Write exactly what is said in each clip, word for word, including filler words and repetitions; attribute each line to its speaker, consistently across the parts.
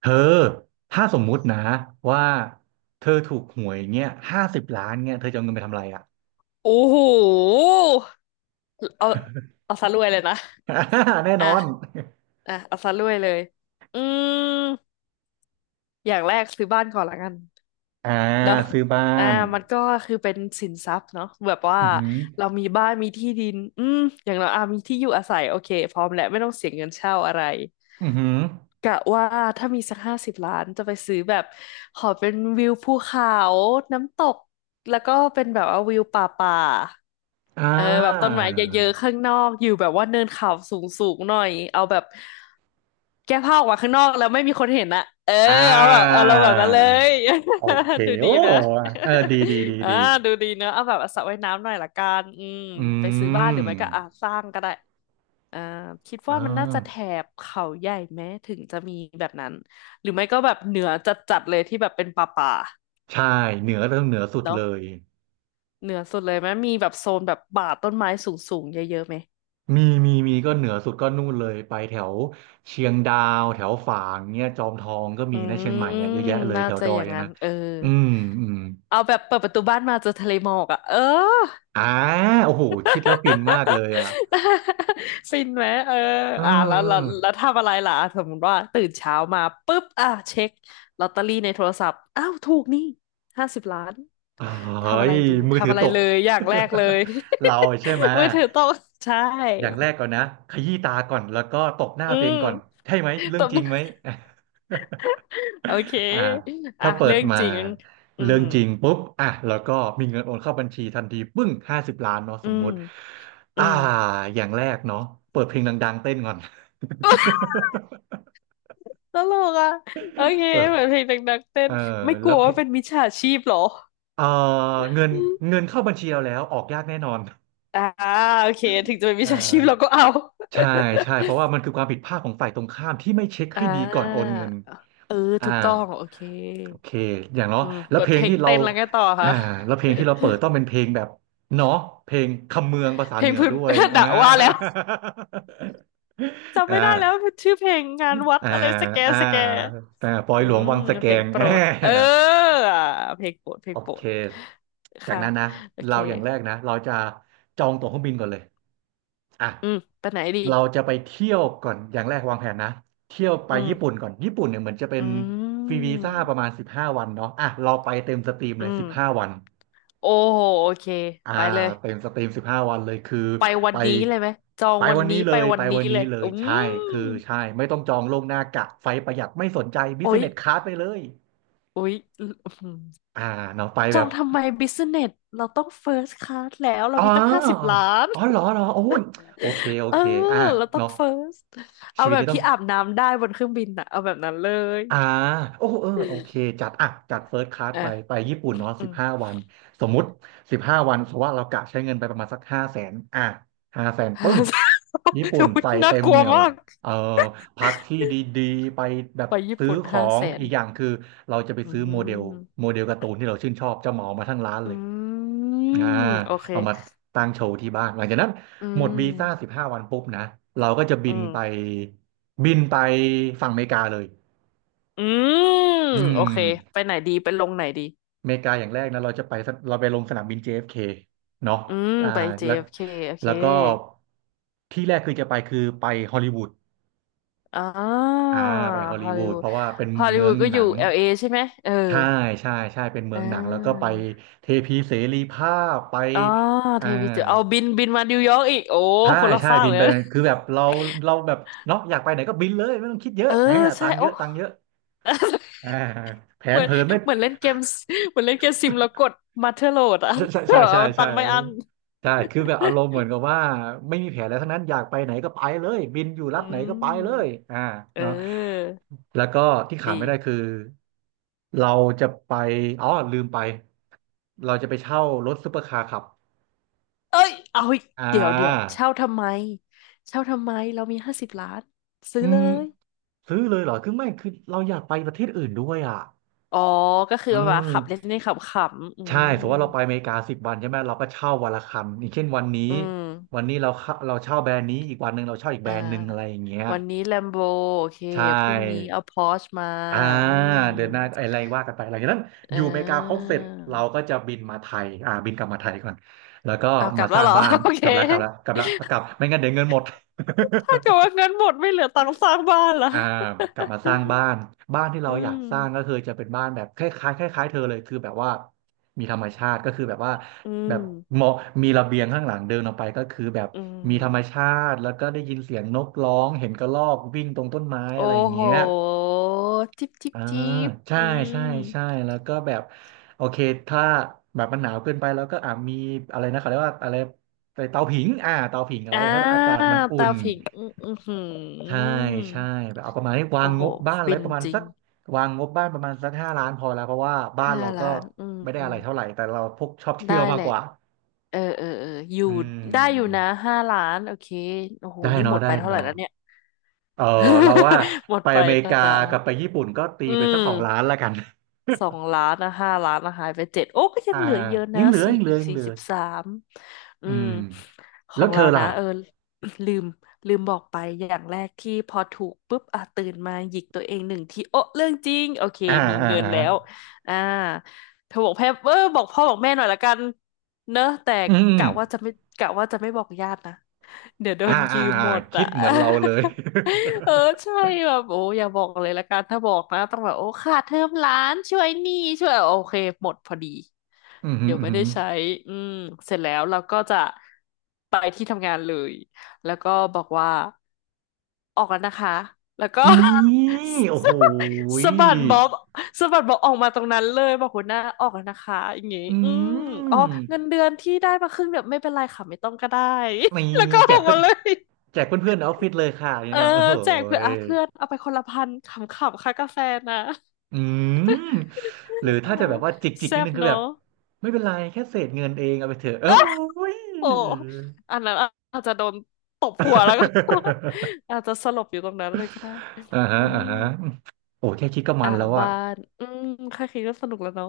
Speaker 1: เธอถ้าสมมุตินะว่าเธอถูกหวยเงี้ยห้าสิบล้านเงี้ยเธอจะเอาเงินไปทำอะไรอ่ะ
Speaker 2: โอ้โหเอาเอาซะรวยเลยนะ
Speaker 1: แน่นอน
Speaker 2: อ่ะอ่ะเอาซะรวยเลยอืมอย่างแรกซื้อบ้านก่อนละกัน
Speaker 1: อ่า
Speaker 2: เนาะ
Speaker 1: ซื้อบ้า
Speaker 2: อ่า
Speaker 1: น
Speaker 2: มันก็คือเป็นสินทรัพย์เนาะแบบว่า
Speaker 1: อือหือ
Speaker 2: เรามีบ้านมีที่ดินอืมอย่างเราอ่ะมีที่อยู่อาศัยโอเคพร้อมแล้วไม่ต้องเสียเงินเช่าอะไร
Speaker 1: อือหือ
Speaker 2: กะว่าถ้ามีสักห้าสิบล้านจะไปซื้อแบบขอเป็นวิวภูเขาน้ำตกแล้วก็เป็นแบบว่าวิวป่าป่า
Speaker 1: อ่า
Speaker 2: เออแบบต้นไม้เยอะๆข้างนอกอยู่แบบว่าเนินเขาสูงๆหน่อยเอาแบบแก้ผ้าออกมาข้างนอกแล้วไม่มีคนเห็นอะเออ
Speaker 1: อ่า
Speaker 2: เอาแบบเอาเราแบบนั้นเลย
Speaker 1: โอเค
Speaker 2: ดูดี
Speaker 1: โอ้
Speaker 2: ไหม
Speaker 1: เออดีดีดี
Speaker 2: อ่า
Speaker 1: ดี
Speaker 2: ดูดีเนอะเอาแบบสระว่ายน้ำหน่อยละกันอืม
Speaker 1: อื
Speaker 2: ไปซื้อบ้าน
Speaker 1: ม
Speaker 2: หรือไม่ก็อ่ะสร้างก็ได้อ่าคิด
Speaker 1: อ่า
Speaker 2: ว่ามันน่าจะแถบเขาใหญ่ไหมถึงจะมีแบบนั้นหรือไม่ก็แบบเหนือจัดๆเลยที่แบบเป็นป่า
Speaker 1: ใช่เหนือเรื่องเหนือสุ
Speaker 2: ๆ
Speaker 1: ด
Speaker 2: เนาะ
Speaker 1: เลย
Speaker 2: เหนือสุดเลยไหมมีแบบโซนแบบป่าต้นไม้สูงๆเยอะๆไหม
Speaker 1: มีมีมีก็เหนือสุดก็นู่นเลยไปแถวเชียงดาวแถวฝางเนี้ยจอมทองก็
Speaker 2: อื
Speaker 1: มีนะเชียงใหม่
Speaker 2: ม
Speaker 1: เนี่ยเยอะแยะเลย
Speaker 2: น่า
Speaker 1: แถว
Speaker 2: จะ
Speaker 1: ดอ
Speaker 2: อ
Speaker 1: ย
Speaker 2: ย่าง
Speaker 1: อะ
Speaker 2: นั้
Speaker 1: นะ
Speaker 2: นเออ
Speaker 1: อืมอืม
Speaker 2: เอาแบบเปิดประตูบ้านมาเจอทะเลหมอกอ่ะเออ
Speaker 1: อ่าโอ้โหคิดแล้วฟินมากเลยอ่ะ
Speaker 2: ฟินไหมเออ
Speaker 1: เ
Speaker 2: อ่ะแล้วแล้ว
Speaker 1: ออ
Speaker 2: แล้วทำอะไรล่ะอ่ะสมมติว่าตื่นเช้ามาปุ๊บอ่ะเช็คลอตเตอรี่ในโทรศัพท์อ้าวถูกนี่ห้าสิบล้าน
Speaker 1: เออเฮ้
Speaker 2: ทำอะ
Speaker 1: ย
Speaker 2: ไรดี
Speaker 1: มือถื
Speaker 2: ทำ
Speaker 1: อ
Speaker 2: อะไร
Speaker 1: ตก
Speaker 2: เลยอย่างแรกเลย
Speaker 1: เราใช่ไหม
Speaker 2: มือถือตกใช่
Speaker 1: อย่างแรกก่อนนะขยี้ตาก่อนแล้วก็ตบหน้า
Speaker 2: อื
Speaker 1: ตัวเอ
Speaker 2: ม
Speaker 1: งก่อนใช่ไหมเรื่
Speaker 2: ต
Speaker 1: อง
Speaker 2: บ
Speaker 1: จริงไหม
Speaker 2: โอเค
Speaker 1: อ่า
Speaker 2: อ่ะ
Speaker 1: ถ้าเปิด
Speaker 2: เรื่อง
Speaker 1: มา
Speaker 2: จริงอื
Speaker 1: เรื่อ
Speaker 2: ม
Speaker 1: งจริงปุ๊บอ่ะแล้วก็มีเงินโอนเข้าบัญชีทันทีปึ้งห้าสิบล้านเนาะ
Speaker 2: อื
Speaker 1: สม
Speaker 2: ม
Speaker 1: มุติ
Speaker 2: อื
Speaker 1: อ่า
Speaker 2: ม
Speaker 1: อย่างแรกเนาะเปิดเพลงดังๆเต้นก่อน
Speaker 2: ตลกอ่ะโอเค
Speaker 1: เออ
Speaker 2: เหมือนเพลงดังๆเต้
Speaker 1: เอ
Speaker 2: น
Speaker 1: อ
Speaker 2: ไม่ก
Speaker 1: แล้
Speaker 2: ลั
Speaker 1: ว
Speaker 2: ว
Speaker 1: เพ
Speaker 2: ว่าเป็นมิจฉาชีพเหรอ
Speaker 1: เออเงินเงินเข้าบัญชีเราแล้วออกยากแน่นอน
Speaker 2: อ่าโอเคถึงจะเป็น
Speaker 1: เ
Speaker 2: มิจฉาชีพเรา
Speaker 1: ออ
Speaker 2: ก็เอา
Speaker 1: ใช่ใช่เพราะว่ามันคือความผิดพลาดของฝ่ายตรงข้ามที่ไม่เช็ค
Speaker 2: อ่
Speaker 1: ให้ดีก่อนโอ
Speaker 2: า
Speaker 1: นเงิน
Speaker 2: เออ
Speaker 1: อ่า
Speaker 2: ถูกต้องโอเค
Speaker 1: โอเคอย่างเนาะ
Speaker 2: อืม
Speaker 1: แล้ว
Speaker 2: เปิ
Speaker 1: เพ
Speaker 2: ด
Speaker 1: ล
Speaker 2: เพ
Speaker 1: ง
Speaker 2: ลง
Speaker 1: ที่เรา
Speaker 2: เต้นแล้วไงต่อ
Speaker 1: อ่า
Speaker 2: คะ
Speaker 1: แล้วเพลงที่เราเปิดต้องเป็นเพลงแบบเนาะเพลงคำเมืองภาษา
Speaker 2: เพล
Speaker 1: เหนื
Speaker 2: ง
Speaker 1: อ
Speaker 2: พื้น
Speaker 1: ด้วย อ่า
Speaker 2: ด่าว่าแล้วจำ
Speaker 1: อ่า
Speaker 2: ไม่ได้แล้วชื่อเพลงงานวัด
Speaker 1: อ่า
Speaker 2: อะไรสแก
Speaker 1: อ่า
Speaker 2: สแก
Speaker 1: อ่าปอย
Speaker 2: อื
Speaker 1: หลวงวั
Speaker 2: ม
Speaker 1: งสะแก
Speaker 2: เพลง
Speaker 1: ง
Speaker 2: โปร
Speaker 1: อ่า
Speaker 2: ดเอออ่ะเพลงโปรดเพล
Speaker 1: โอ
Speaker 2: งโปร
Speaker 1: เค
Speaker 2: ด
Speaker 1: จาก
Speaker 2: ค่ะ
Speaker 1: นั้นนะ
Speaker 2: โอเค
Speaker 1: เราอย่างแรกนะเราจะจองตั๋วเครื่องบินก่อนเลยอ่ะ
Speaker 2: อืมไปไหนดี
Speaker 1: เราจะไปเที่ยวก่อน อย่างแรกวางแผนนะ เที่ยวไป
Speaker 2: อื
Speaker 1: ญี่ปุ่น
Speaker 2: ม
Speaker 1: ก่อน ญี่ปุ่นเนี่ยเหมือนจะเป็
Speaker 2: อื
Speaker 1: นฟรีวีซ่าประ
Speaker 2: ม
Speaker 1: มาณสิบห้าวันเนาะอ่ะเราไปเต็มสตรีม
Speaker 2: อื
Speaker 1: เลย
Speaker 2: ม
Speaker 1: สิบห้าวัน
Speaker 2: โอ้โหโอเค
Speaker 1: อ่า
Speaker 2: ไปเลย
Speaker 1: เต็มสตรีมสิบห้าวันเลยคือ
Speaker 2: ไปวั
Speaker 1: ไป
Speaker 2: นนี้เลยไหมจอง
Speaker 1: ไป
Speaker 2: วัน
Speaker 1: วัน
Speaker 2: นี้
Speaker 1: นี้เล
Speaker 2: ไป
Speaker 1: ย
Speaker 2: วั
Speaker 1: ไป
Speaker 2: นนี้
Speaker 1: วัน
Speaker 2: เล
Speaker 1: นี้
Speaker 2: ย
Speaker 1: เล
Speaker 2: อื
Speaker 1: ยใช่คื
Speaker 2: ม
Speaker 1: อใช่ไม่ต้องจองล่วงหน้ากะไฟประหยัดไม่สนใจบิส
Speaker 2: โอ๊ย
Speaker 1: เนสค a าสไปเลย
Speaker 2: โอ๊ยอื้อหือ
Speaker 1: อ่าเนาะไป
Speaker 2: จ
Speaker 1: แบ
Speaker 2: อง
Speaker 1: บ
Speaker 2: ทำไมบิสเนสเราต้องเฟิร์สคลาสแล้วเรา
Speaker 1: อ๋อ
Speaker 2: มีตั้งห้าสิบล้าน
Speaker 1: อ๋อเหรอเหรอโอ้ยโอเค โอ
Speaker 2: เออ
Speaker 1: เคอ่า
Speaker 2: เราต้อง
Speaker 1: เนาะ
Speaker 2: เฟิร์สเอา
Speaker 1: ชีวิต
Speaker 2: แบบ
Speaker 1: นี้ต้อ
Speaker 2: ที่
Speaker 1: ง
Speaker 2: อาบน้ำได้บนเครื่องบินอะเอาแบบนั้นเลย
Speaker 1: อ่าโอ้เออโอเคจัดอ่ะจัดเฟิร์สคลาส
Speaker 2: อ่ะ
Speaker 1: ไปไปญี่ปุ่นเนาะ
Speaker 2: อื
Speaker 1: สิบ
Speaker 2: ม
Speaker 1: ห้าวันสมมุติสิบห้าวันเพราะว่าเรากะใช้เงินไปประมาณสักห้าแสนอ่ะห้าแสน ปึ้
Speaker 2: ห้า
Speaker 1: ง
Speaker 2: แสน
Speaker 1: ญี่ปุ่น
Speaker 2: อุ๊ย
Speaker 1: ใส่
Speaker 2: น่า
Speaker 1: เต็ม
Speaker 2: ก
Speaker 1: เห
Speaker 2: ลัว
Speaker 1: นียว
Speaker 2: มาก
Speaker 1: เอ่อพักที่ดีๆไปแบบ
Speaker 2: ไปญี่
Speaker 1: ซื้อ
Speaker 2: ปุ่น
Speaker 1: ขอ
Speaker 2: ห้า
Speaker 1: ง
Speaker 2: แสน
Speaker 1: อีกอย่างคือเราจะไป
Speaker 2: อื
Speaker 1: ซื้อโมเดล
Speaker 2: ม
Speaker 1: โมเดลการ์ตูนที่เราชื่นชอบจะเหมามาทั้งร้าน
Speaker 2: อื
Speaker 1: เลย
Speaker 2: ม
Speaker 1: อ่า
Speaker 2: โอเค
Speaker 1: เอามาตั้งโชว์ที่บ้านหลังจากนั้น
Speaker 2: อื
Speaker 1: หมดวีซ่าสิ
Speaker 2: ม
Speaker 1: บห้าวันปุ๊บนะเราก็จะ
Speaker 2: อื
Speaker 1: บินไป
Speaker 2: ม
Speaker 1: บินไปฝั่งอเมริกาเลย
Speaker 2: อืม
Speaker 1: อื
Speaker 2: โอเค
Speaker 1: ม
Speaker 2: ไปไหนดีไปลงไหนดี
Speaker 1: อเมริกาอย่างแรกนะเราจะไปสเราไปลงสนามบิน เจ เอฟ เค เอฟเคเนาะ
Speaker 2: อืม
Speaker 1: อ่า
Speaker 2: ไป
Speaker 1: แล้ว
Speaker 2: เจ เอฟ เค โอเค
Speaker 1: แล้วก็ที่แรกคือจะไปคือไปฮอลลีวูด
Speaker 2: อ่า
Speaker 1: อ่าไปฮอล
Speaker 2: ฮ
Speaker 1: ลี
Speaker 2: อล
Speaker 1: วู
Speaker 2: ลี
Speaker 1: ด
Speaker 2: วู
Speaker 1: เพ
Speaker 2: ด
Speaker 1: ราะว่าเป็น
Speaker 2: ฮอลลี
Speaker 1: เมื
Speaker 2: วู
Speaker 1: อง
Speaker 2: ดก็
Speaker 1: ห
Speaker 2: อ
Speaker 1: นั
Speaker 2: ยู่
Speaker 1: ง
Speaker 2: แอล เอ ใช่ไหมเออ
Speaker 1: ใช่ใช่ใช่เป็นเมื
Speaker 2: อ่
Speaker 1: องหนังแล้วก็ไป
Speaker 2: า
Speaker 1: เทพีเสรีภาพไป
Speaker 2: อ๋อ
Speaker 1: อ่า
Speaker 2: เทวีเจอเอาบินบินมานิวยอร์กอีกโอ้
Speaker 1: ใช่
Speaker 2: คนละ
Speaker 1: ใช่
Speaker 2: ฟาก
Speaker 1: บิน
Speaker 2: เลย
Speaker 1: ไป
Speaker 2: นะ
Speaker 1: คือแบบเราเราแบบเนาะอยากไปไหนก็บินเลยไม่ต้องคิดเยอะ
Speaker 2: เออ
Speaker 1: แหมตั
Speaker 2: ใช่
Speaker 1: งค์เย
Speaker 2: โอ้
Speaker 1: อะตังค์เยอะอ่าแผ
Speaker 2: เห
Speaker 1: น
Speaker 2: มือน
Speaker 1: เผินไม่
Speaker 2: เหมือนเล่นเกมเหมือนเล่นเกมซิมแล้วกดมาเทอร์โหลดอะ
Speaker 1: ใช่ใช่ใช่ ใช
Speaker 2: เอาตั
Speaker 1: ่
Speaker 2: งค์ไม่อั้น
Speaker 1: ใช่คือแบบอารมณ์เหมือนกับว่าไม่มีแผนอะไรทั้งนั้นอยากไปไหนก็ไปเลยบินอยู่รั
Speaker 2: อื
Speaker 1: ฐไหนก็ไปเลย
Speaker 2: ม
Speaker 1: อ่า
Speaker 2: เ
Speaker 1: เนาะ
Speaker 2: ออ
Speaker 1: แล้วก็ที่ขาดไม่ได้
Speaker 2: ดี
Speaker 1: คือเราจะไปอ๋อลืมไปเราจะไปเช่ารถซุปเปอร์คาร์ขับ
Speaker 2: เอ้ยเอาอีก
Speaker 1: อ่
Speaker 2: เดี๋ยวเดี๋ยว
Speaker 1: า
Speaker 2: เช่าทำไมเช่าทำไมเรามีห้าสิบล้านซื้
Speaker 1: อื
Speaker 2: อเล
Speaker 1: ม
Speaker 2: ย
Speaker 1: ซื้อเลยเหรอคือไม่คือเราอยากไปประเทศอื่นด้วยอ่ะ
Speaker 2: อ๋อก็คือ
Speaker 1: อื
Speaker 2: แบบขับเล
Speaker 1: ม
Speaker 2: ่นๆขำๆอื
Speaker 1: ใช่ส
Speaker 2: ม
Speaker 1: มมติว่าเราไปอเมริกาสิบวันใช่ไหมเราก็เช่าวันละคันอย่างเช่นวันนี้
Speaker 2: อืม
Speaker 1: วันนี้เราเข้าเราเช่าแบรนด์นี้อีกวันหนึ่งเราเช่าอีกแบ
Speaker 2: อ่
Speaker 1: รนด์หนึ่งอะไรอ
Speaker 2: า
Speaker 1: ย่างเงี้ย
Speaker 2: วันนี้แลมโบโอเค
Speaker 1: ใช่
Speaker 2: พรุ่งนี้เอาพอร์ชมา
Speaker 1: อ่า
Speaker 2: อืม
Speaker 1: เดือนหน้าอะไรว่ากันไปหลังจากนั้น
Speaker 2: เอ
Speaker 1: อยู่อเมริกาครบ
Speaker 2: อ
Speaker 1: เสร็จเราก็จะบินมาไทยอ่าบินกลับมาไทยก่อนแล้วก็
Speaker 2: เอากลั
Speaker 1: มา
Speaker 2: บ
Speaker 1: ส
Speaker 2: แล้ว
Speaker 1: ร้าง
Speaker 2: เหรอ
Speaker 1: บ้าน
Speaker 2: โอเค
Speaker 1: กลับแล้วกลับแล้วกลับแล้วกลับไม่งั้นเดี๋ยวเงินหมด
Speaker 2: ถ้าเกิดว่าเงินหมดไม่เหลือตังค์สร้างบ้านละ
Speaker 1: อ่ากลับมาสร้างบ้านบ้านที่
Speaker 2: อื
Speaker 1: เราอยา
Speaker 2: ม
Speaker 1: กสร้างก็คือจะเป็นบ้านแบบคล้ายๆคล้ายๆเธอเลยคือแบบว่ามีธรรมชาติก็คือแบบว่า
Speaker 2: อื
Speaker 1: แบบ
Speaker 2: ม
Speaker 1: มองมีระเบียงข้างหลังเดินออกไปก็คือแบบ
Speaker 2: อื
Speaker 1: มีธรรม
Speaker 2: ม
Speaker 1: ชาติแล้วก็ได้ยินเสียงนกร้องเห็นกระรอกวิ่งตรงต้นไม้
Speaker 2: โอ้
Speaker 1: อะไรอย่าง
Speaker 2: โห
Speaker 1: เงี้ย
Speaker 2: จิบจิบ
Speaker 1: อ่า
Speaker 2: จิบ
Speaker 1: ใช่
Speaker 2: อื
Speaker 1: ใช่
Speaker 2: ม
Speaker 1: ใช่แล้วก็แบบโอเคถ้าแบบมันหนาวเกินไปแล้วก็อ่ามีอะไรนะเขาเรียกว่าอะไรไปเตาผิงอ่าเตาผิงเอา
Speaker 2: อ่า
Speaker 1: ไว้ให้อากาศมันอุ่
Speaker 2: ตา
Speaker 1: น
Speaker 2: ผิง อืออื้อหื
Speaker 1: ใช่
Speaker 2: อ
Speaker 1: ใช่แบบเอาประมาณนี้วาง
Speaker 2: โอ้โห
Speaker 1: งบบ้านอะไร
Speaker 2: ฟิน
Speaker 1: ประมาณ
Speaker 2: จริ
Speaker 1: สั
Speaker 2: ง
Speaker 1: กวางงบบ้านประมาณสักห้าล้านพอแล้วเพราะว่าบ้าน
Speaker 2: ห้า
Speaker 1: เราก็
Speaker 2: ล้าน อื
Speaker 1: ไม่ได้
Speaker 2: ม
Speaker 1: อะไรเท่าไหร่แต่เราพวกชอบเที่
Speaker 2: ได้
Speaker 1: ยวมา
Speaker 2: แห
Speaker 1: ก
Speaker 2: ละ
Speaker 1: กว่า
Speaker 2: เออเออ เออ อยู่
Speaker 1: อื
Speaker 2: ได้อยู่นะ
Speaker 1: ม
Speaker 2: ห้าล้าน โอเค โอ้โห
Speaker 1: ได้
Speaker 2: นี่ห
Speaker 1: เนาะ
Speaker 2: มด
Speaker 1: ได้
Speaker 2: ไปเท่าไหร่
Speaker 1: เนาะ
Speaker 2: แล้วเนี่ย
Speaker 1: เออเราว่า
Speaker 2: หมด
Speaker 1: ไป
Speaker 2: ไป
Speaker 1: อเมริ
Speaker 2: นะ
Speaker 1: กา
Speaker 2: จ๊ะ
Speaker 1: กับไปญี่ปุ่นก็ตี
Speaker 2: อื
Speaker 1: ไปสักสองล้าน
Speaker 2: ม
Speaker 1: แล้วกัน
Speaker 2: สองล้านนะห้าล้านนะหายไปเจ็ดโอ้ก็ ยั
Speaker 1: อ่า
Speaker 2: งเหลือเยอะ
Speaker 1: ยั
Speaker 2: นะ
Speaker 1: งเหลือ
Speaker 2: สี่
Speaker 1: ยังเหลื
Speaker 2: อี
Speaker 1: อ
Speaker 2: ก
Speaker 1: ยัง
Speaker 2: สี่
Speaker 1: เหลือ
Speaker 2: สิบสามอื
Speaker 1: อื
Speaker 2: ม
Speaker 1: ม
Speaker 2: ข
Speaker 1: แล้
Speaker 2: อ
Speaker 1: ว
Speaker 2: ง
Speaker 1: เธ
Speaker 2: เรา
Speaker 1: อล่ะ
Speaker 2: นะเออ ลืมลืมบอกไปอย่างแรกที่พอถูกปุ๊บอ่ะตื่นมาหยิกตัวเองหนึ่งทีโอ้เรื่องจริงโอเค
Speaker 1: อ่า
Speaker 2: มี
Speaker 1: อ่า
Speaker 2: เงิน
Speaker 1: อ่า
Speaker 2: แล้วอ่าเธอบอกแพ่เออบอกพ่อบอกแม่หน่อยละกันเนอะแต่
Speaker 1: อืมอืม
Speaker 2: กะว่าจะไม่กะว่าจะไม่บอกญาตินะ เดี๋ยวโด
Speaker 1: อ่า
Speaker 2: นยื
Speaker 1: อ่า
Speaker 2: ม
Speaker 1: อ่า
Speaker 2: หมด
Speaker 1: คิ
Speaker 2: อ่ะ
Speaker 1: ดเหมือนเราเลย
Speaker 2: เออใช่แบบโอ้อย่าบอกเลยละกันถ้าบอกนะต้องแบบโอ้ค่าเทอมหล้านช่วยหนี้ช่วยโอเคหมดพอดี
Speaker 1: อืมอืม
Speaker 2: เดี๋ยว
Speaker 1: อื
Speaker 2: ไม่ได้
Speaker 1: ม
Speaker 2: ใช้อืมเสร็จแล้วเราก็จะไปที่ทำงานเลยแล้วก็บอกว่าออกแล้วนะคะแล้วก็
Speaker 1: นี่ โอ้โห
Speaker 2: สะบัดบ๊อบสะบัดบ๊อบออกมาตรงนั้นเลยบอกหัวหน้าออกแล้วนะคะอย่างงี้
Speaker 1: อื
Speaker 2: อืมอ๋อ
Speaker 1: ม
Speaker 2: เงินเดือนที่ได้มาครึ่งเดียวไม่เป็นไรค่ะไม่ต้องก็ได้
Speaker 1: มี
Speaker 2: แล้วก็
Speaker 1: แจ
Speaker 2: ออ
Speaker 1: ก
Speaker 2: ก
Speaker 1: เพื่อ
Speaker 2: มา
Speaker 1: น
Speaker 2: เลย
Speaker 1: แจกเพื่อนๆในออฟฟิศเลยค่ะนี่
Speaker 2: เออ
Speaker 1: นะโอ้โห
Speaker 2: แจกเพื่อน
Speaker 1: ย
Speaker 2: อ่ะเพื่อนเอาไปคนละพันขำๆค่ากาแฟนะ
Speaker 1: อืมหรือ
Speaker 2: เออ
Speaker 1: ถ้าจะแบบว่าจิกจิก
Speaker 2: แซ่
Speaker 1: นิด
Speaker 2: บ
Speaker 1: นึงคื
Speaker 2: เน
Speaker 1: อแบบ
Speaker 2: อะ
Speaker 1: ไม่เป็นไรแค่เศษเงินเองเอาไปเถอะเอ้ย
Speaker 2: โอ้อันนั้นอาจจะโดนตบหัวแล้วก็ อาจจะสลบอยู่ตรงนั้นเลยก็ได้
Speaker 1: อ่าฮะ
Speaker 2: อื
Speaker 1: อ่า
Speaker 2: ม
Speaker 1: ฮะโอ้แค่คิดก็มั
Speaker 2: อ่ะ
Speaker 1: นแล้วอะ
Speaker 2: บ้านอืมแค่คิดก็สนุกแล้วเนาะ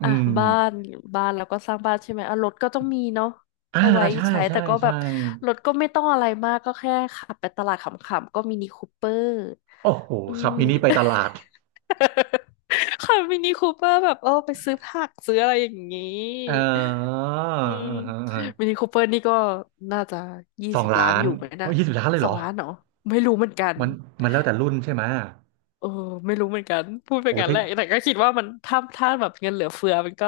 Speaker 1: อื
Speaker 2: อ่ะ
Speaker 1: ม
Speaker 2: บ้านบ้านแล้วก็สร้างบ้านใช่ไหมอ่ะรถก็ต้องมีเนาะ
Speaker 1: อ่า
Speaker 2: เอาไว้
Speaker 1: ใช่
Speaker 2: ใช้
Speaker 1: ใช่
Speaker 2: แต่ก็แบ
Speaker 1: ใช่
Speaker 2: บรถก็ไม่ต้องอะไรมากก็แค่ขับไปตลาดขำๆก็มินิคูเปอร์
Speaker 1: โอ้โห
Speaker 2: อื
Speaker 1: ขับ
Speaker 2: ม
Speaker 1: มินิไปตลาด
Speaker 2: ค่ะมินิคูเปอร์แบบเออไปซื้อผักซื้ออะไรอย่างนี้
Speaker 1: เออ
Speaker 2: อืม
Speaker 1: อ่าฮะอ่าฮะ
Speaker 2: มินิคูเปอร์นี่ก็น่าจะยี่
Speaker 1: สอง
Speaker 2: สิบล้า
Speaker 1: ล้า
Speaker 2: น
Speaker 1: น
Speaker 2: อยู่ไหมนะ
Speaker 1: เอายี่สิบล้านเลย
Speaker 2: ส
Speaker 1: เหร
Speaker 2: อง
Speaker 1: อ
Speaker 2: ล้านเหรอไม่รู้เหมือนกัน
Speaker 1: มันมันแล้วแต่รุ่นใช่ไหม
Speaker 2: เออไม่รู้เหมือนกันพูดไป
Speaker 1: โอ้
Speaker 2: งั้น
Speaker 1: ถ้า
Speaker 2: แหละแต่ก็คิดว่ามันถ้าถ้าแบบเงินเหลือเฟือมันก็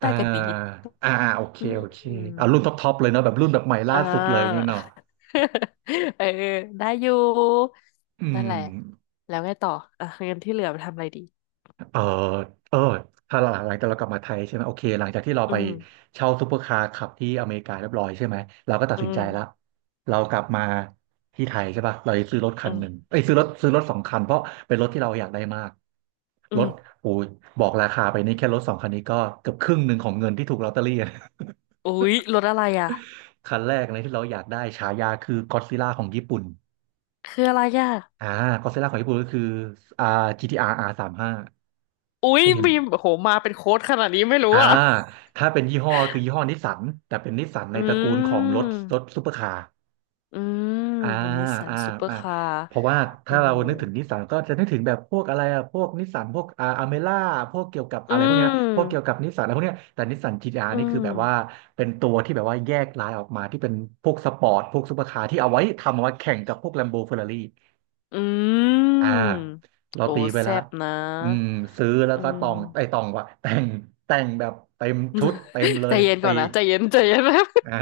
Speaker 2: ได้
Speaker 1: อ่า
Speaker 2: กันดี
Speaker 1: อ่าโอเค
Speaker 2: อื
Speaker 1: โอเคอ่ารุ่น
Speaker 2: ม
Speaker 1: ท็อปท็อปเลยเนาะแบบรุ่นแบบใหม่ล่า
Speaker 2: อ่
Speaker 1: สุดเลยอย่างเงี้
Speaker 2: า
Speaker 1: ยเนาะ
Speaker 2: เออได้อยู่
Speaker 1: อื
Speaker 2: นั่น
Speaker 1: ม
Speaker 2: แหละแล้วไงต่ออ่ะเงินที่เหลือไปทำอะไรดี
Speaker 1: เออเออถ้าหลังหลังจากเรากลับมาไทยใช่ไหมโอเคหลังจากที่เรา
Speaker 2: อื
Speaker 1: ไป
Speaker 2: ม
Speaker 1: เช่าซูเปอร์คาร์ขับที่อเมริกาเรียบร้อยใช่ไหมเราก็ตัด
Speaker 2: อื
Speaker 1: สินใจแล้ว
Speaker 2: ม
Speaker 1: เรากลับมาที่ไทยใช่ป่ะเราจะซื้อรถคั
Speaker 2: อื
Speaker 1: นหนึ่ง
Speaker 2: ม
Speaker 1: เอ้ยซื้อรถซื้อรถสองคันเพราะเป็นรถที่เราอยากได้มาก
Speaker 2: อื
Speaker 1: ร
Speaker 2: ม
Speaker 1: ถโอ้ยบอกราคาไปนี่แค่รถสองคันนี้ก็เกือบครึ่งหนึ่งของเงินที่ถูกลอตเตอรี่อะ
Speaker 2: อุ๊ยรถอะไรอ่ะ
Speaker 1: คันแรกเลยที่เราอยากได้ฉายาคือก็อดซิลล่าของญี่ปุ่น
Speaker 2: คืออะไรอ่ะ
Speaker 1: อ่าก็อดซิลล่าของญี่ปุ่นก็คืออ่า จี ที อาร์ อาร์ สามสิบห้า
Speaker 2: อุ๊
Speaker 1: เค
Speaker 2: ย
Speaker 1: ยเห็น
Speaker 2: บีมโอ้โหมาเป็นโค้ดขนาดนี้ไม่รู้
Speaker 1: อ่า
Speaker 2: อ่ะ
Speaker 1: ถ้าเป็นยี่ห้อคือยี่ห้อนิสสันแต่เป็นนิสสันใน
Speaker 2: อื
Speaker 1: ตระกูลของรถรถ
Speaker 2: ม
Speaker 1: ซูเปอร์คาร์
Speaker 2: อืม
Speaker 1: อ่า
Speaker 2: เป็นนิสสัน
Speaker 1: อ่า
Speaker 2: ซูเปอร์
Speaker 1: อ่า
Speaker 2: คาร์
Speaker 1: เพราะว่าถ้า
Speaker 2: โอ้
Speaker 1: เรา
Speaker 2: โห
Speaker 1: นึกถึงนิสสันก็จะนึกถึงแบบพวกอะไรอะพวกนิสสันพวกอ่าอเมล่าพวกเกี่ยวกับ
Speaker 2: อื
Speaker 1: อะไรพวกเนี้ยพวกเกี่ยว
Speaker 2: ม
Speaker 1: กับนิสสันอะไรพวกเนี้ยแต่นิสสัน จี ที อาร์
Speaker 2: อื
Speaker 1: นี่คือ
Speaker 2: ม
Speaker 1: แบบว่าเป็นตัวที่แบบว่าแยกลายออกมาที่เป็นพวกสปอร์ตพวกซูเปอร์คาร์ที่เอาไว้ทำเอาไว้แข่งกับพวกแลมโบเฟอร์รารี่
Speaker 2: อื
Speaker 1: อ่า
Speaker 2: ม
Speaker 1: เรา
Speaker 2: โอ้
Speaker 1: ตีไปแล้
Speaker 2: แซ่
Speaker 1: ว
Speaker 2: บนะ
Speaker 1: อืมซื้อแล้ว
Speaker 2: อื
Speaker 1: ก็ตอ
Speaker 2: ม
Speaker 1: งไอ้ตองวะแต่งแต่งแบบเต็มชุดเต็มเล
Speaker 2: ใจ
Speaker 1: ย
Speaker 2: เย็นก่
Speaker 1: ตี
Speaker 2: อนนะใจเย็นใจเย็นนะ
Speaker 1: อ่า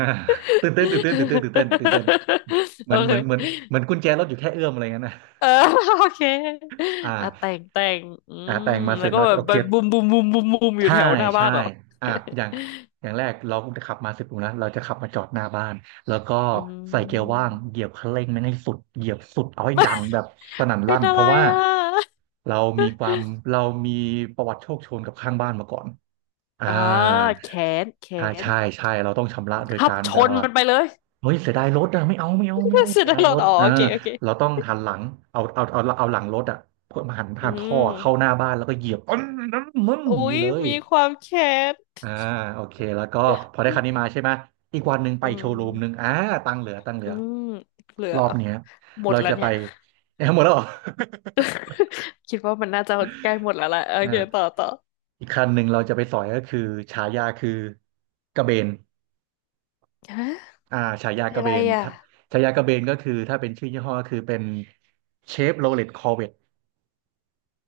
Speaker 1: ตื่นเต้นตื่นเต้นตื่นเต้นตื่นเต้นตื่นเต้น เหมือ
Speaker 2: โอ
Speaker 1: นเห
Speaker 2: เค
Speaker 1: มือนเหมือนเหมือนกุญแจรถอยู่แค่เอื้อมอะไรเงี้ยนะ
Speaker 2: เออ โอเคอ่ะแต่
Speaker 1: อ่า
Speaker 2: งแต่งอื
Speaker 1: อ่าแต่
Speaker 2: ม
Speaker 1: งมาเส
Speaker 2: แล้
Speaker 1: ร็
Speaker 2: ว
Speaker 1: จ
Speaker 2: ก็
Speaker 1: เนอะ
Speaker 2: แบบ
Speaker 1: โอ
Speaker 2: ไป
Speaker 1: เค
Speaker 2: บุมบุมบุมบุมบุมอยู่
Speaker 1: ใช่
Speaker 2: แถวหน้าบ้า
Speaker 1: ใช่
Speaker 2: นเหรอ
Speaker 1: อ่ะอย่าง อย่างแรกเราขับมาสิบโลนะเราจะขับมาจอดหน้าบ้านแล้วก็
Speaker 2: อื
Speaker 1: ใส่เกียร์
Speaker 2: ม
Speaker 1: ว่างเหยียบคันเร่งมันให้สุดเหยียบสุดเอาให้ดังแบบสนั่น
Speaker 2: เป็
Speaker 1: ลั่
Speaker 2: น
Speaker 1: น
Speaker 2: อะ
Speaker 1: เพ
Speaker 2: ไร
Speaker 1: ราะว่า
Speaker 2: อ่ะ
Speaker 1: เรามีความเรามีประวัติโชคโชนกับข้างบ้านมาก่อนอ่า
Speaker 2: อ่าแขนแข
Speaker 1: ใช่
Speaker 2: น
Speaker 1: ใช่ใช่ เราต้องชำระโดย
Speaker 2: ขั
Speaker 1: กา
Speaker 2: บ
Speaker 1: ร
Speaker 2: ช
Speaker 1: แบบ
Speaker 2: น
Speaker 1: ว่า
Speaker 2: มันไปเลย
Speaker 1: เฮ้ยเสียดายรถอะไม่เอาไม่เอาไม่เอา
Speaker 2: เสร็จ
Speaker 1: เสีย
Speaker 2: แล้ว
Speaker 1: ดาย
Speaker 2: เหรอ
Speaker 1: รถ
Speaker 2: อ๋อ
Speaker 1: อ่า
Speaker 2: โอเคโอเค
Speaker 1: เราต้องหันหลังเอาเอาเอาเอาหลังรถอะหัน
Speaker 2: อื
Speaker 1: หันท่อเข้าห
Speaker 2: ม
Speaker 1: น้าบ้านแล้วก็เหยียบปึ้งนั่นมอ
Speaker 2: อุ๊
Speaker 1: ย่างนี่
Speaker 2: ย
Speaker 1: เลย
Speaker 2: มีความแค้น
Speaker 1: อ่าโอเคแล้วก็พอได้คันนี้มาใช่ไหมอีกวันหนึ่งไป
Speaker 2: อื
Speaker 1: โชว์รูมหนึ่ง
Speaker 2: ม
Speaker 1: อ่าตังค์เหลือตังค์เหลื
Speaker 2: อื
Speaker 1: อ
Speaker 2: มเหลือ
Speaker 1: รอบเนี้ย
Speaker 2: หมด
Speaker 1: เรา
Speaker 2: แล้ว
Speaker 1: จะ
Speaker 2: เนี่
Speaker 1: ไป
Speaker 2: ย
Speaker 1: เอ้ยหมดแล้วเหรอ
Speaker 2: คิดว่ามันน่าจะใกล้หมดแล้วแหละโอ
Speaker 1: อ่า
Speaker 2: เคต่อต่อ
Speaker 1: อีกคันหนึ่งเราจะไปสอยก็คือฉายาคือกระเบน
Speaker 2: ฮะ
Speaker 1: อ่าฉายา
Speaker 2: เป็
Speaker 1: ก
Speaker 2: น
Speaker 1: ระ
Speaker 2: อะ
Speaker 1: เบ
Speaker 2: ไร
Speaker 1: น
Speaker 2: อ่ะ
Speaker 1: ถ้าฉายากระเบนก็คือถ้าเป็นชื่อยี่ห้อก็คือเป็นเชฟโรเลตคอร์เว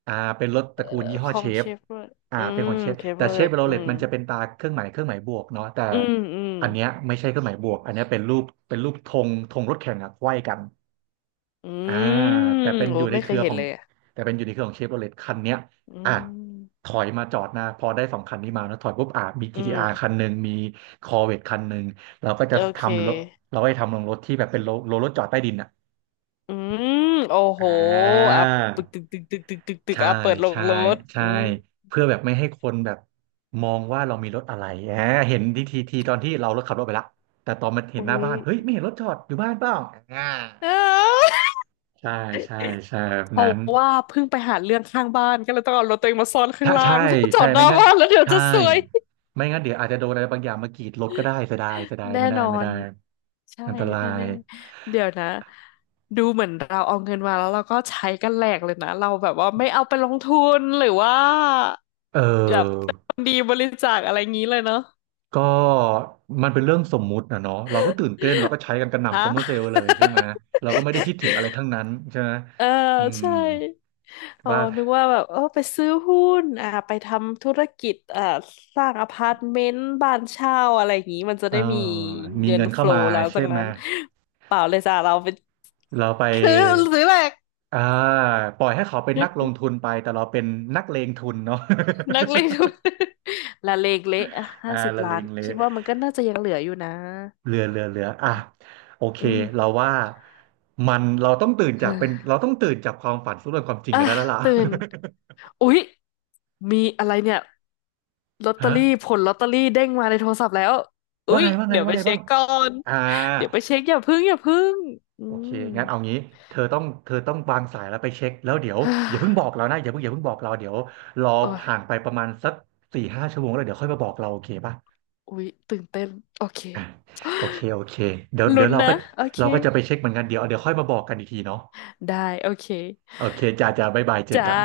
Speaker 1: อ่าเป็นรถต
Speaker 2: เอ่อ
Speaker 1: ระกูลยี่
Speaker 2: ข
Speaker 1: ห้อ
Speaker 2: อ
Speaker 1: เช
Speaker 2: งเช
Speaker 1: ฟ
Speaker 2: ฟเวอร์
Speaker 1: อ่า
Speaker 2: อื
Speaker 1: เป็นข
Speaker 2: ม
Speaker 1: องเชฟ
Speaker 2: เชฟเว
Speaker 1: แต่
Speaker 2: อร์
Speaker 1: เชฟโร
Speaker 2: อื
Speaker 1: เลต
Speaker 2: ม
Speaker 1: มันจะเป็นตาเครื่องหมายเครื่องหมายบวกเนาะแต่
Speaker 2: อืมอืม
Speaker 1: อันเนี้ยไม่ใช่เครื่องหมายบวกอันเนี้ยเป็นรูปเป็นรูปธงธงรถแข่งอะไขว้กัน
Speaker 2: อื
Speaker 1: อ่า
Speaker 2: ม
Speaker 1: แต่เป็น
Speaker 2: โอ้
Speaker 1: อยู่ใน
Speaker 2: ไม่
Speaker 1: เค
Speaker 2: เค
Speaker 1: รื
Speaker 2: ย
Speaker 1: อ
Speaker 2: เห็
Speaker 1: ข
Speaker 2: น
Speaker 1: อง
Speaker 2: เลยอ่ะ
Speaker 1: แต่เป็นอยู่ในเครือของเชฟโรเลตคันเนี้ย
Speaker 2: อื
Speaker 1: อ่ะถ
Speaker 2: ม
Speaker 1: อยมาจอดหนะพอได้สองคันนี้มานะถอยปุ๊บอ่ะมี
Speaker 2: อื
Speaker 1: จี ที อาร์ คัน
Speaker 2: ม
Speaker 1: หนึ่งมี Corvette คันหนึ่งเราก็จะ
Speaker 2: โอเค
Speaker 1: ทำรถเราก็จะทำลงรถที่แบบเป็นโลโลรถจอดใต้ดินอ่ะ
Speaker 2: อืมโอ้โห
Speaker 1: อ่
Speaker 2: อ่ะตึก
Speaker 1: า
Speaker 2: ตึกตึกตึกตึกตึกตึก
Speaker 1: ใช่
Speaker 2: อ่ะเปิดลง
Speaker 1: ใช่
Speaker 2: รถ
Speaker 1: ใช่
Speaker 2: อืม
Speaker 1: เพื่อแบบไม่ให้คนแบบมองว่าเรามีรถอะไรแหมเห็นทีทีทีตอนที่เรารถขับรถไปละแต่ตอนมันเห็น
Speaker 2: อุ้
Speaker 1: หน้า
Speaker 2: ย
Speaker 1: บ้านเฮ้ยไม่เห็นรถจอดอยู่บ้านเปล่าอ่า
Speaker 2: อ้าว
Speaker 1: ใช่ใช่ใช่แบบ
Speaker 2: เพ
Speaker 1: นั้
Speaker 2: ราะ
Speaker 1: น
Speaker 2: ว่าเพิ่งไปหาเรื่องข้างบ้านก็เลยต้องเอารถตัวเองมาซ่อนข้าง
Speaker 1: ถ้า
Speaker 2: ล่า
Speaker 1: ใช่
Speaker 2: ง จ
Speaker 1: ใช่
Speaker 2: อดห
Speaker 1: ไม่
Speaker 2: น้า
Speaker 1: งั้น
Speaker 2: บ้านแล้วเดี๋ยว
Speaker 1: ใช่
Speaker 2: จะซวย
Speaker 1: ไม่งั้นเดี๋ยวอาจจะโดนอะไรบางอย่างมากรีดรถก็ได้เสียดายเสียดาย
Speaker 2: แน่
Speaker 1: ไม่ได้
Speaker 2: นอ
Speaker 1: ไม่ได้
Speaker 2: นใช่
Speaker 1: อันตราย
Speaker 2: แน่ๆเดี๋ยวนะดูเหมือนเราเอาเงินมาแล้วเราก็ใช้กันแหลกเลยนะเราแบบว่าไม่เอาไปลงทุนหรือว่า
Speaker 1: เอ
Speaker 2: แบบ
Speaker 1: อ
Speaker 2: เป็นคนดีบริจาคอะไรงี้เลยเนาะ
Speaker 1: ก็มันเป็นเรื่องสมมุตินะเนาะเราก็ตื่นเต้นเราก็ใช้กันกระหน่ำ
Speaker 2: อะ
Speaker 1: ซัมเมอร์เซลล์เลยใช่ไหมเราก็ไม่ได้คิดถึงอะไรทั้งนั้นใช่ไหม
Speaker 2: เออ
Speaker 1: อืม
Speaker 2: ใช่อ๋อ
Speaker 1: ว่า
Speaker 2: นึกว่าแบบเออไปซื้อหุ้นอ่าไปทำธุรกิจอ่าสร้างอพาร์ตเมนต์บ้านเช่าอะไรอย่างนี้มันจะ
Speaker 1: เออ
Speaker 2: ได้มี
Speaker 1: มี
Speaker 2: เงิน
Speaker 1: เงิน
Speaker 2: โฟ
Speaker 1: เข้า
Speaker 2: ล
Speaker 1: มา
Speaker 2: ว์หลัง
Speaker 1: ใช่
Speaker 2: จาก
Speaker 1: ไหม
Speaker 2: นั้นเปล่าเลยจ้ะเราไป
Speaker 1: เราไป
Speaker 2: ซื้อซื้อแหลก
Speaker 1: อ่าปล่อยให้เขาเป็นนักลงทุนไปแต่เราเป็นนักเลงทุนเนาะ
Speaker 2: นักเลงทุน ละเลงเละ ห้า
Speaker 1: อ่า
Speaker 2: สิบ
Speaker 1: ละ
Speaker 2: ล้า
Speaker 1: เล
Speaker 2: น
Speaker 1: งเล
Speaker 2: คิดว่ามันก็น่าจะยังเหลืออยู่นะ
Speaker 1: เรือเรือเรืออ่ะโอเค
Speaker 2: อืม
Speaker 1: เราว่ามันเราต้องตื่นจากเป็นเรา ต้องตื่นจากความฝันสู่เรื่องความจริง
Speaker 2: อ่ะ
Speaker 1: กันได้แล้วล่ะ
Speaker 2: ตื่นอุ๊ยมีอะไรเนี่ย ลอต เตอ
Speaker 1: ฮะ
Speaker 2: รี่ผลลอตเตอรี่เด้งมาในโทรศัพท์แล้ว
Speaker 1: ว่า
Speaker 2: อุ๊ย
Speaker 1: ไงว่าไง
Speaker 2: เดี๋ยว
Speaker 1: ว่า
Speaker 2: ไป
Speaker 1: ไง
Speaker 2: เช็
Speaker 1: บ้าง
Speaker 2: คก่อน
Speaker 1: อ่า
Speaker 2: เดี๋ยวไปเช็คอย่าพึ่งอย่าพึ่งอื
Speaker 1: โอเค
Speaker 2: ม
Speaker 1: งั้นเอางี้เธอต้องเธอต้องวางสายแล้วไปเช็คแล้วเดี๋ยว
Speaker 2: ฮ่า
Speaker 1: อย่าเพิ่งบอกเรานะอย่าเพิ่งอย่าเพิ่งบอกเราเดี๋ยวรอ
Speaker 2: โอ้ย
Speaker 1: ผ่านไปประมาณสักสี่ห้าชั่วโมงแล้วเดี๋ยวค่อยมาบอกเราโอเคป่ะ
Speaker 2: อุ๊ยตื่นเต้นโอเค
Speaker 1: อ่าโอเคโอเคเดี๋ยวเดี๋ย
Speaker 2: ลุ้
Speaker 1: ว
Speaker 2: น
Speaker 1: เราก็
Speaker 2: นะโอเค
Speaker 1: เราก็จะไปเช็คเหมือนกันเดี๋ยวเดี๋ยวค่อยมาบอกกันอีกทีเนาะ
Speaker 2: ได้โอเค
Speaker 1: โอเคจ้าจ้าบ๊ายบายเจอ
Speaker 2: จ้า
Speaker 1: กัน